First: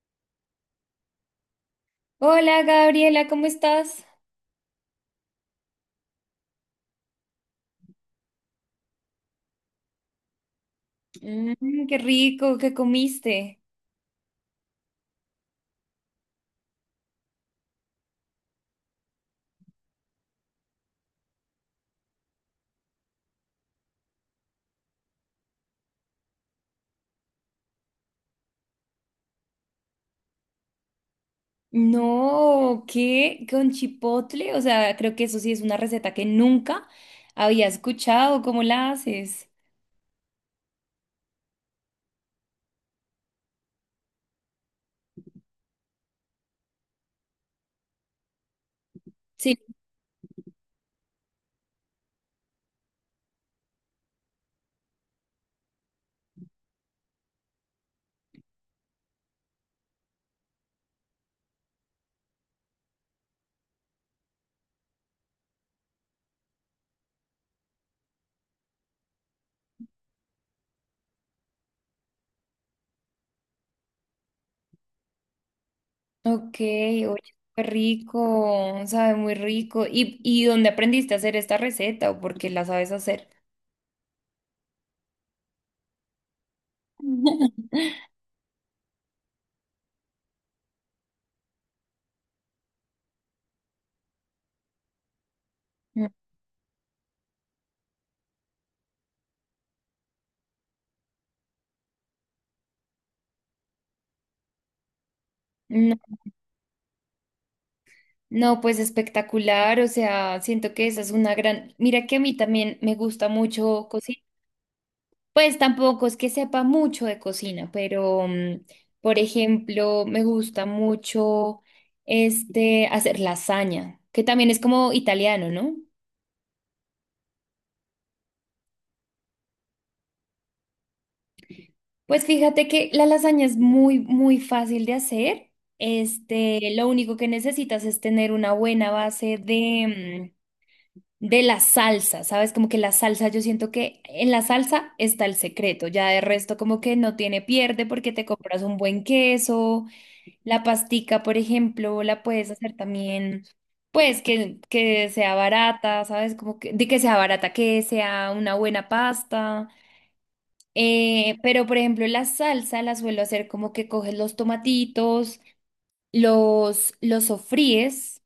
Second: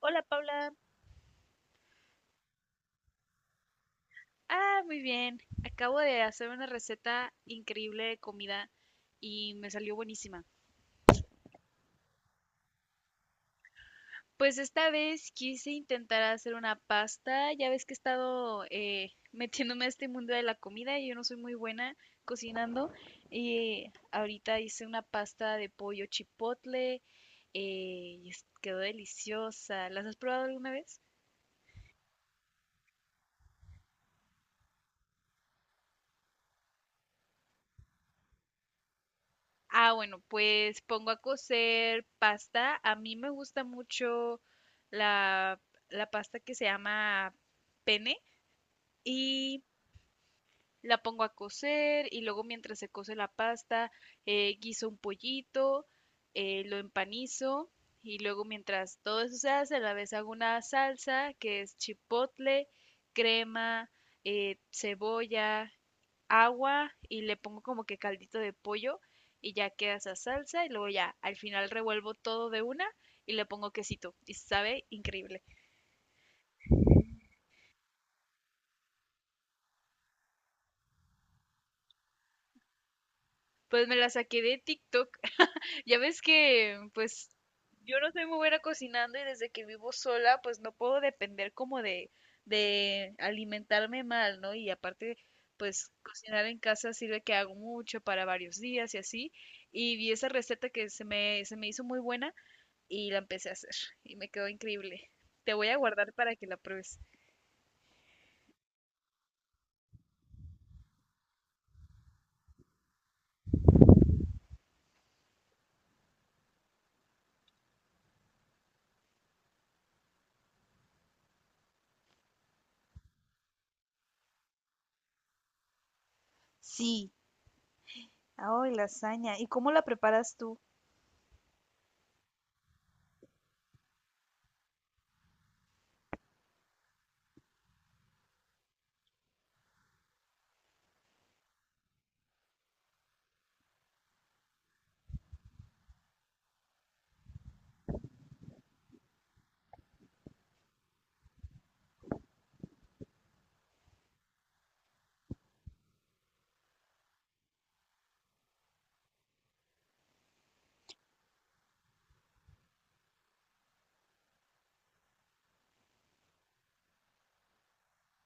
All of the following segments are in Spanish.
Hola Paula. Hola Gabriela, ¿cómo estás? Ah, muy bien. Acabo de hacer una receta increíble de comida y me salió buenísima. Mm, qué rico, ¿qué comiste? Pues esta vez quise intentar hacer una pasta. Ya ves que he estado metiéndome a este mundo de la comida y yo no soy muy buena cocinando. Y ahorita hice una pasta de pollo chipotle, quedó deliciosa. ¿Las has probado alguna vez? No, ¿qué? ¿Con chipotle? O sea, creo que eso sí es una receta que nunca había escuchado. ¿Cómo la haces? Ah, bueno, pues pongo a cocer pasta. A mí me gusta mucho la, la pasta que se llama pene, Sí. y la pongo a cocer y luego mientras se cose la pasta, guiso un pollito, lo empanizo y luego mientras todo eso se hace, a la vez hago una salsa que es chipotle, crema, cebolla, agua y le pongo como que caldito de pollo y ya queda esa salsa y luego ya al final revuelvo todo de una y le pongo quesito y sabe increíble. Ok, oye, qué rico, sabe muy rico. Y dónde aprendiste a hacer esta receta o por qué la sabes hacer? Pues me la saqué de TikTok. Ya ves que, pues, yo no soy muy buena cocinando y desde que vivo sola, pues no puedo depender como de alimentarme mal, ¿no? Y aparte, pues cocinar en casa sirve que hago mucho para varios días y así. Y vi esa receta que se me hizo muy buena y la empecé a hacer y me quedó increíble. Te voy a Mm, guardar no, para que la pruebes. no, pues espectacular, o sea, siento que esa es una gran... Mira que a mí también me gusta mucho cocinar. Pues tampoco es que sepa mucho de cocina, pero por ejemplo, me gusta mucho hacer lasaña, que también es como italiano, ¿no? Sí. Ay, lasaña. ¿Y cómo la preparas tú? Pues fíjate que la lasaña es muy, muy fácil de hacer. Este, lo único que necesitas es tener una buena base de la salsa, ¿sabes? Como que la salsa, yo siento que en la salsa está el secreto, ya de resto como que no tiene pierde porque te compras un buen queso. La pastica, por ejemplo, la puedes hacer también, pues que sea barata, ¿sabes? Como que, de que sea barata, que sea una buena pasta. Pero, por ejemplo, la salsa la suelo hacer como que coges los tomatitos, los sofríes,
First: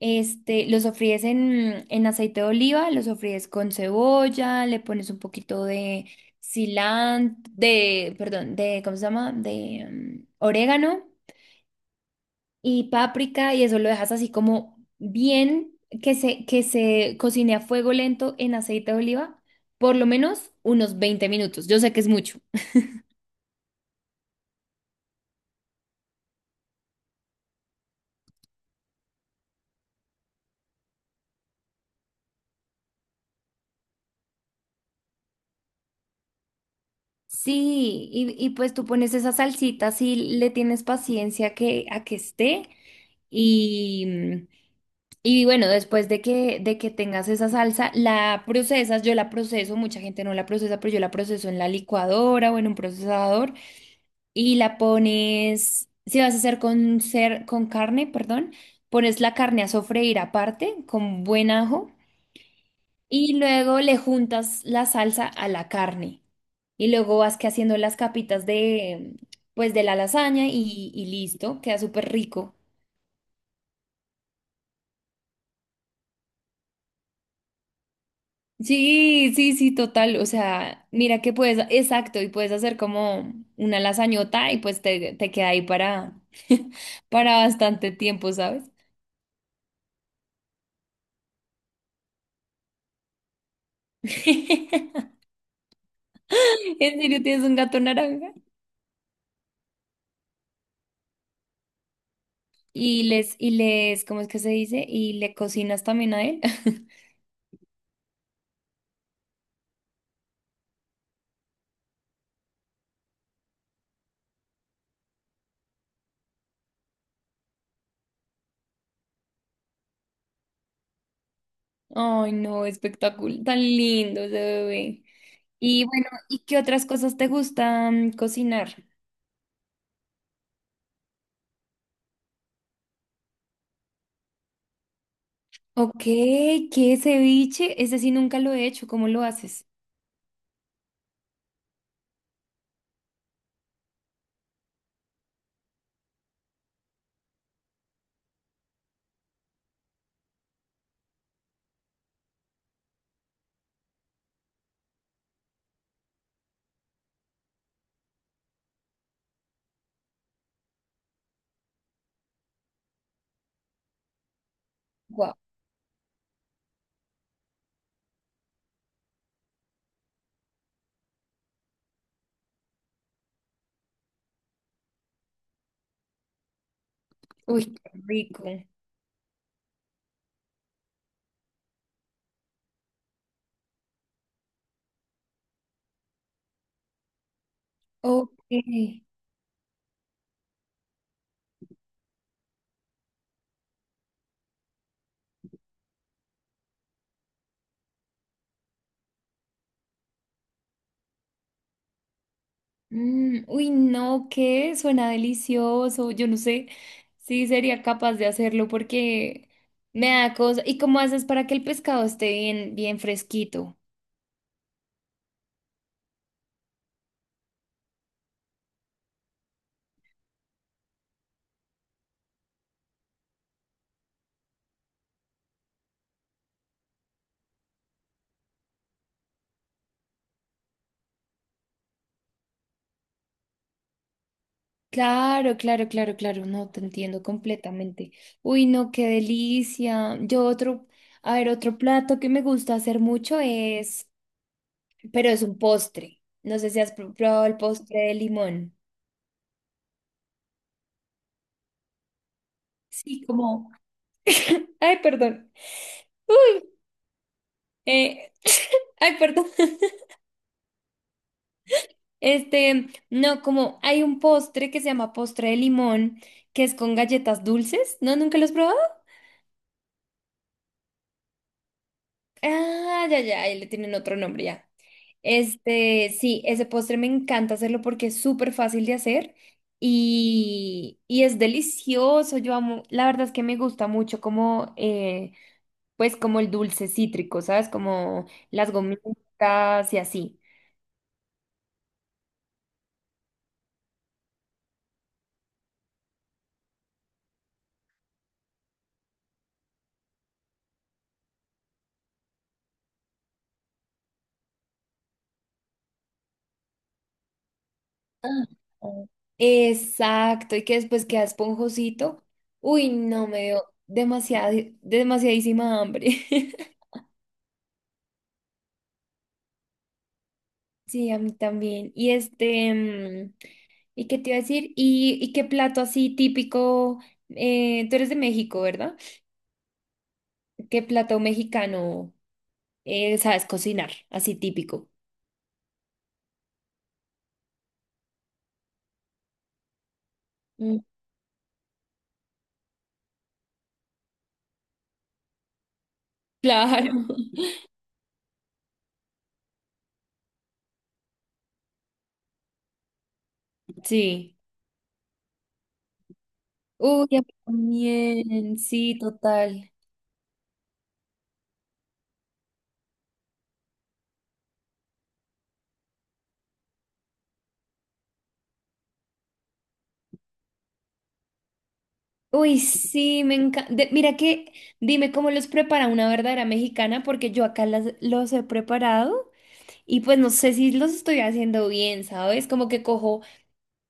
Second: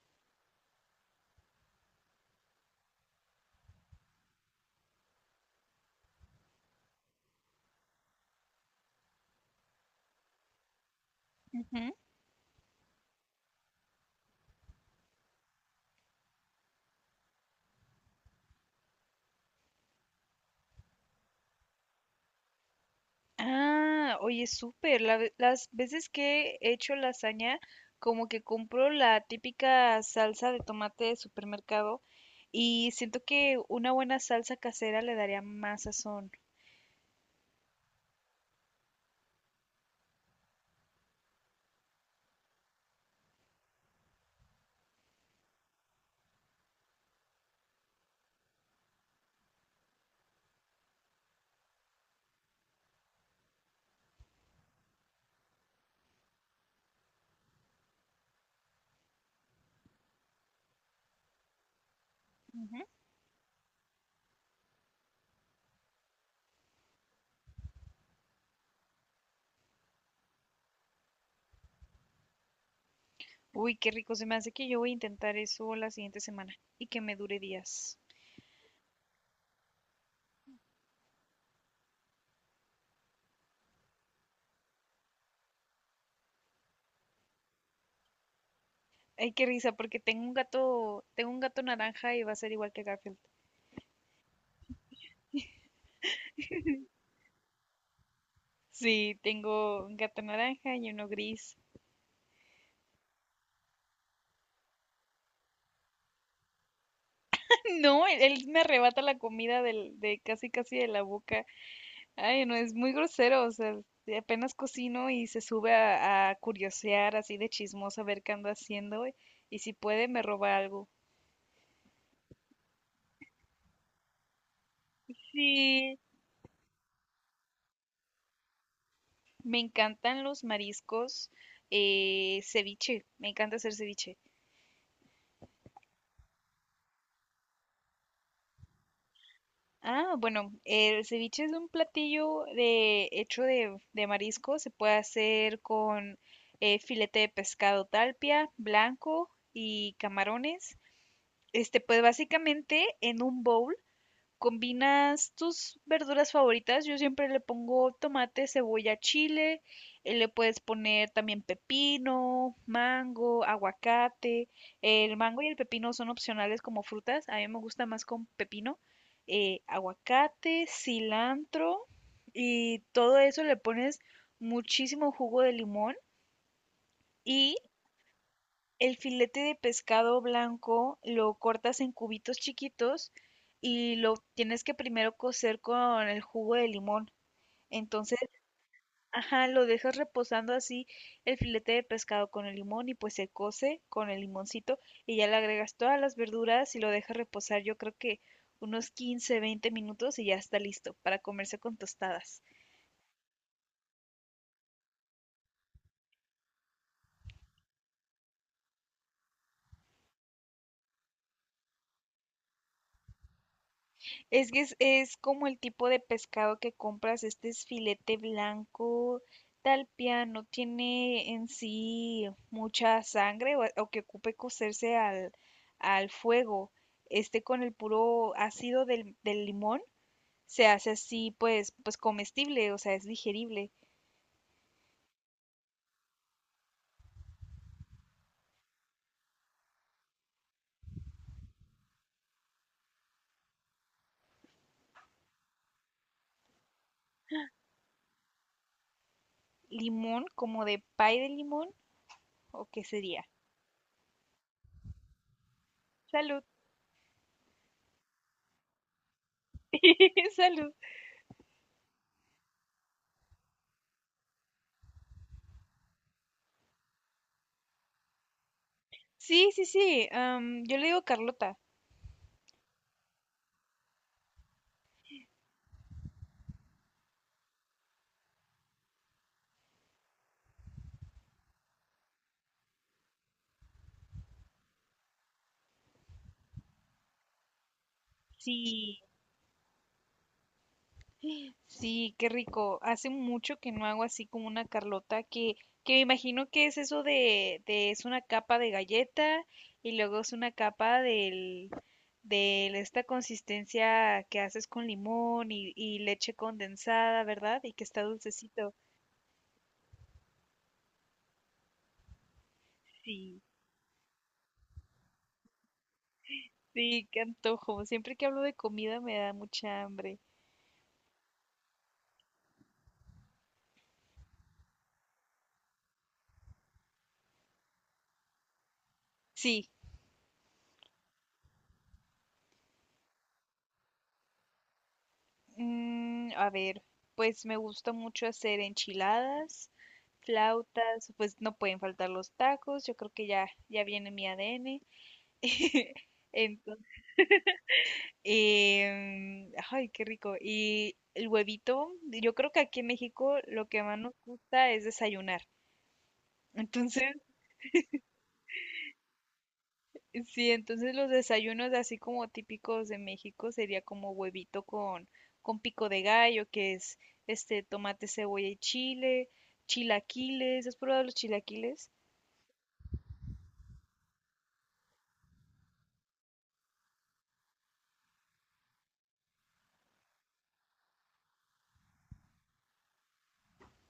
este, los sofríes en aceite de oliva, los sofríes con cebolla, le pones un poquito de cilantro, de, perdón, de, ¿cómo se llama? De orégano. Ujú. Y páprica y eso lo dejas así como bien que se cocine a fuego lento en aceite de oliva, por lo menos unos 20 minutos. Yo sé que es mucho. Ah, oye, súper. Las veces que he hecho lasaña, como que compro la típica salsa de tomate de supermercado y siento que una buena salsa casera le daría más sazón. Sí, y pues tú pones esa salsita si le tienes paciencia que, a que esté y, mm, y bueno, después de que tengas esa salsa, la procesas, yo la proceso, mucha gente no la procesa, pero yo la proceso en la licuadora o en un procesador y la pones, si vas a hacer con, cer- con carne, perdón, pones la carne a sofreír aparte con buen ajo Ujú. y luego le juntas la salsa a la carne. Y luego vas que haciendo las capitas de, pues de la lasaña y listo, queda súper rico. Uy, qué rico. Se me hace que yo voy a intentar eso la siguiente semana y que me dure días. Sí, sí, sí, total. O sea, mira que puedes, exacto, y puedes hacer como una lasañota y pues te queda ahí para, para bastante tiempo, ¿sabes? Ay, qué risa, porque tengo un gato naranja y va a ser igual que Garfield. ¿En serio tienes un gato naranja? Sí, tengo un gato naranja y uno gris. ¿Cómo es que se dice? Y le cocinas también a él. No, él me arrebata la comida de casi casi de la boca. Ay, no, es muy grosero, o sea, de apenas cocino y se sube a curiosear así de chismosa a ver qué ando haciendo y si puede me roba algo. Ay, no, espectacular, tan lindo ese bebé. Y Sí. bueno, ¿y qué otras cosas te gustan cocinar? Me encantan los mariscos, ceviche, me encanta hacer ceviche. Ok, qué ceviche, ese sí nunca lo he hecho, ¿cómo lo haces? Ah, bueno, el ceviche es un platillo hecho de marisco, se puede hacer con filete de pescado talpia, blanco y camarones. Este, pues básicamente en un bowl combinas tus verduras favoritas, yo siempre le pongo tomate, cebolla, chile, le puedes poner también pepino, mango, aguacate. El Guau. mango y el pepino son opcionales como frutas, a mí me gusta más con pepino, aguacate, cilantro y todo eso le pones muchísimo jugo de limón, y Uy, qué rico. el filete de pescado blanco lo cortas en cubitos chiquitos y lo tienes que primero cocer con el jugo de limón. Entonces, Ok. ajá, lo dejas reposando así el filete de pescado con el limón y pues se cose con el limoncito y ya le agregas todas las verduras y lo dejas reposar yo creo que unos 15, 20 minutos y ya está listo para comerse con tostadas. Mm, uy, no, ¿qué? Suena delicioso. Yo no sé si sería capaz de hacerlo porque me da cosa. ¿Y cómo haces para que el pescado esté bien, bien fresquito? Es que es como el tipo de pescado que compras, este es filete blanco, tal piano, tiene en sí mucha sangre o que ocupe cocerse al fuego. Este con el puro ácido del limón se hace así pues, pues comestible, o sea, es digerible. Claro, claro, claro, claro. No, te entiendo completamente. Uy, no, qué delicia. Yo otro, a ver, otro plato que me gusta hacer mucho es, pero es un postre. No sé si has pr- probado el postre de limón. Limón, como de pay de limón, ¿o qué Sí, sería? como, ay, perdón. Salud. Uy, eh, ay, perdón. Salud. Este, no, como hay un postre que se llama postre de limón, que es con galletas dulces. ¿No? ¿Nunca lo has probado? Sí, sí, sí, yo le digo Carlota. Ah, ya, ya, ahí le tienen otro nombre ya. Este, sí, ese postre me encanta hacerlo porque es súper fácil de hacer y es delicioso. Yo amo, la verdad es que me gusta mucho como, pues como el dulce cítrico, ¿sabes? Como las Sí. gomitas y así. Sí, qué rico. Hace mucho que no hago así como una Carlota, que me imagino que es eso es una capa de galleta y luego es una capa de esta consistencia que haces con limón y leche condensada, ¿verdad? Y que está Ah, dulcecito. oh. Exacto, y que después queda esponjosito. Uy, no, Sí, me dio demasiada, demasiadísima hambre. sí, qué antojo. Siempre que hablo de comida me da mucha hambre. Sí, a mí también. Y este, ¿y qué te iba a decir? Y qué plato así típico? Tú eres de México, ¿verdad? Sí. ¿Qué plato mexicano sabes cocinar? Así típico. Mm, a ver, pues me gusta mucho hacer enchiladas, Mm. flautas, pues no pueden faltar los tacos, yo creo que ya, ya viene mi ADN. Entonces, Claro. Ay, qué rico. Y el huevito, yo creo que aquí en México lo que más nos Sí. gusta es desayunar. Uy, Entonces, a mí también, sí, total. sí, entonces los desayunos así como típicos de México sería como huevito con pico de gallo, que es este tomate, cebolla y chile, chilaquiles, ¿has probado los chilaquiles? Uy, sí, me encanta. Mira que, dime cómo los prepara una verdadera mexicana, porque yo acá los he preparado y pues no sé si los estoy haciendo bien, ¿sabes? Como que cojo,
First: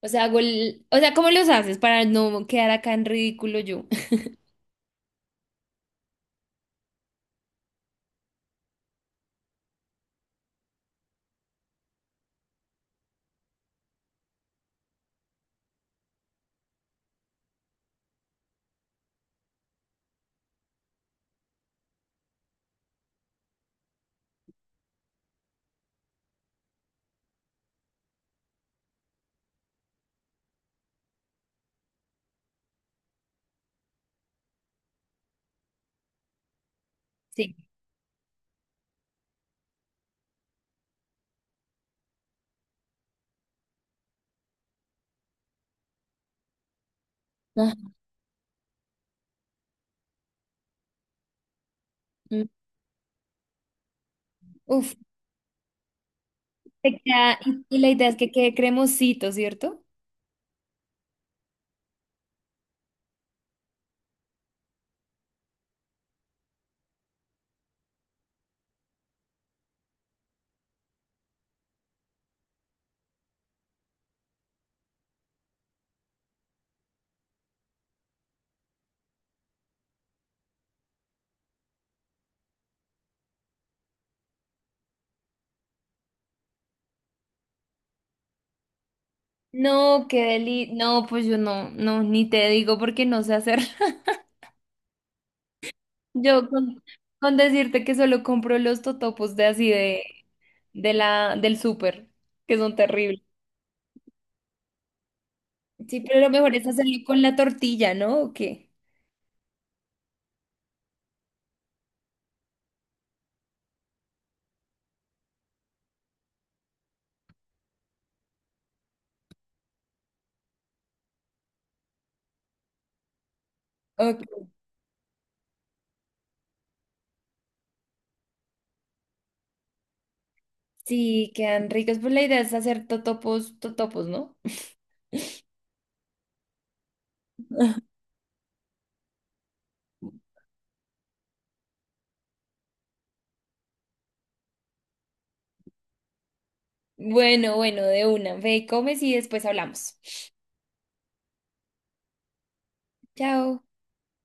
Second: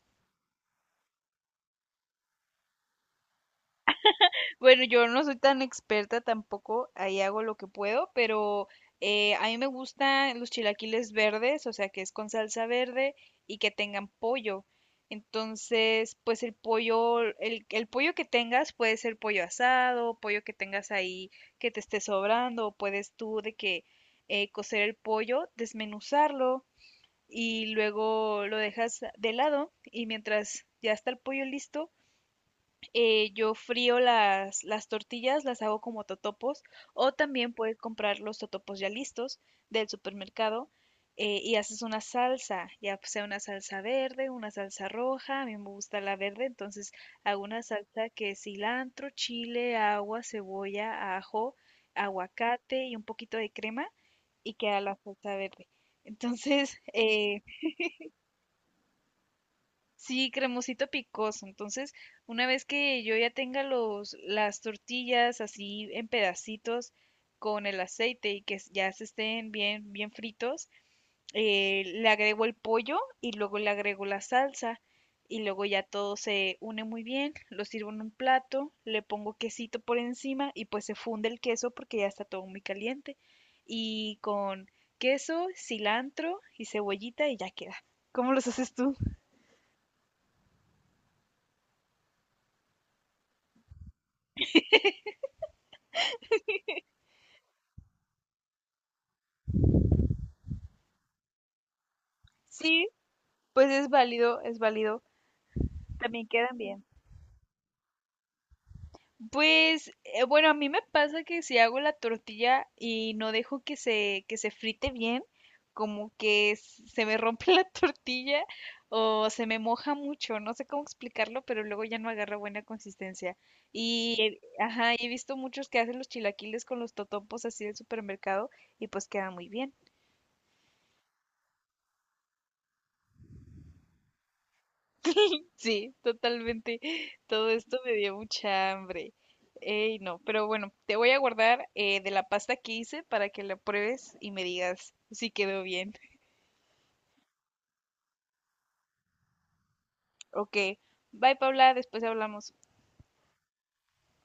o sea, hago el, o sea, ¿cómo los haces para no quedar acá en ridículo yo? Bueno, yo no soy tan experta tampoco, ahí hago lo que puedo, pero a mí me gustan los chilaquiles verdes, o sea, que es con salsa verde y que tengan pollo. Entonces, pues el pollo, el pollo que tengas puede ser pollo asado, pollo que tengas ahí que te esté sobrando, o puedes tú de que cocer el pollo, desmenuzarlo y luego lo dejas de lado y mientras ya está el pollo listo, yo frío las tortillas, las hago como totopos, o también Sí. puedes comprar los totopos ya listos del supermercado, y haces una salsa, ya sea una salsa verde, una salsa roja, a mí me gusta la verde, entonces hago una Ajá. salsa que es cilantro, chile, agua, cebolla, ajo, aguacate y un poquito de crema y queda Uf, la salsa verde. Entonces, te queda- y la idea es que quede cremosito, ¿cierto? sí, cremosito picoso. Entonces, una vez que yo ya tenga las tortillas así en pedacitos con el aceite y que ya se estén bien, bien fritos, le agrego el pollo y luego le agrego la salsa y luego ya todo se une muy bien. Lo sirvo en un plato, le pongo quesito por encima y pues se funde el queso porque ya está todo muy caliente. Y con queso, cilantro y cebollita y ya queda. ¿Cómo los haces tú? No, qué deli, no, pues yo no, no, ni te digo porque no sé hacer. Yo con decirte que solo compro los totopos de así de la, del súper, que son Sí. terribles. Pues es válido, es válido. Sí, pero También lo mejor quedan es bien. hacerlo con la tortilla, ¿no? ¿O qué? Pues bueno, a mí me pasa que si hago la tortilla y no dejo que se frite bien, como que se me rompe la tortilla o se me moja mucho, no sé cómo explicarlo, pero luego ya no agarra buena consistencia. Y Ok. Ajá, he visto muchos que hacen los chilaquiles con los totopos así del supermercado y pues queda muy bien. Sí, quedan ricos. Pues la idea es hacer totopos, totopos, ¿no? Sí, totalmente. Todo esto me dio mucha hambre. Ey, no, pero bueno, te voy a guardar de la pasta que hice para que la pruebes y me digas si quedó bien. Bueno, bueno, de una. Ve, comes y después hablamos. Ok, bye Paula, después hablamos. Chao.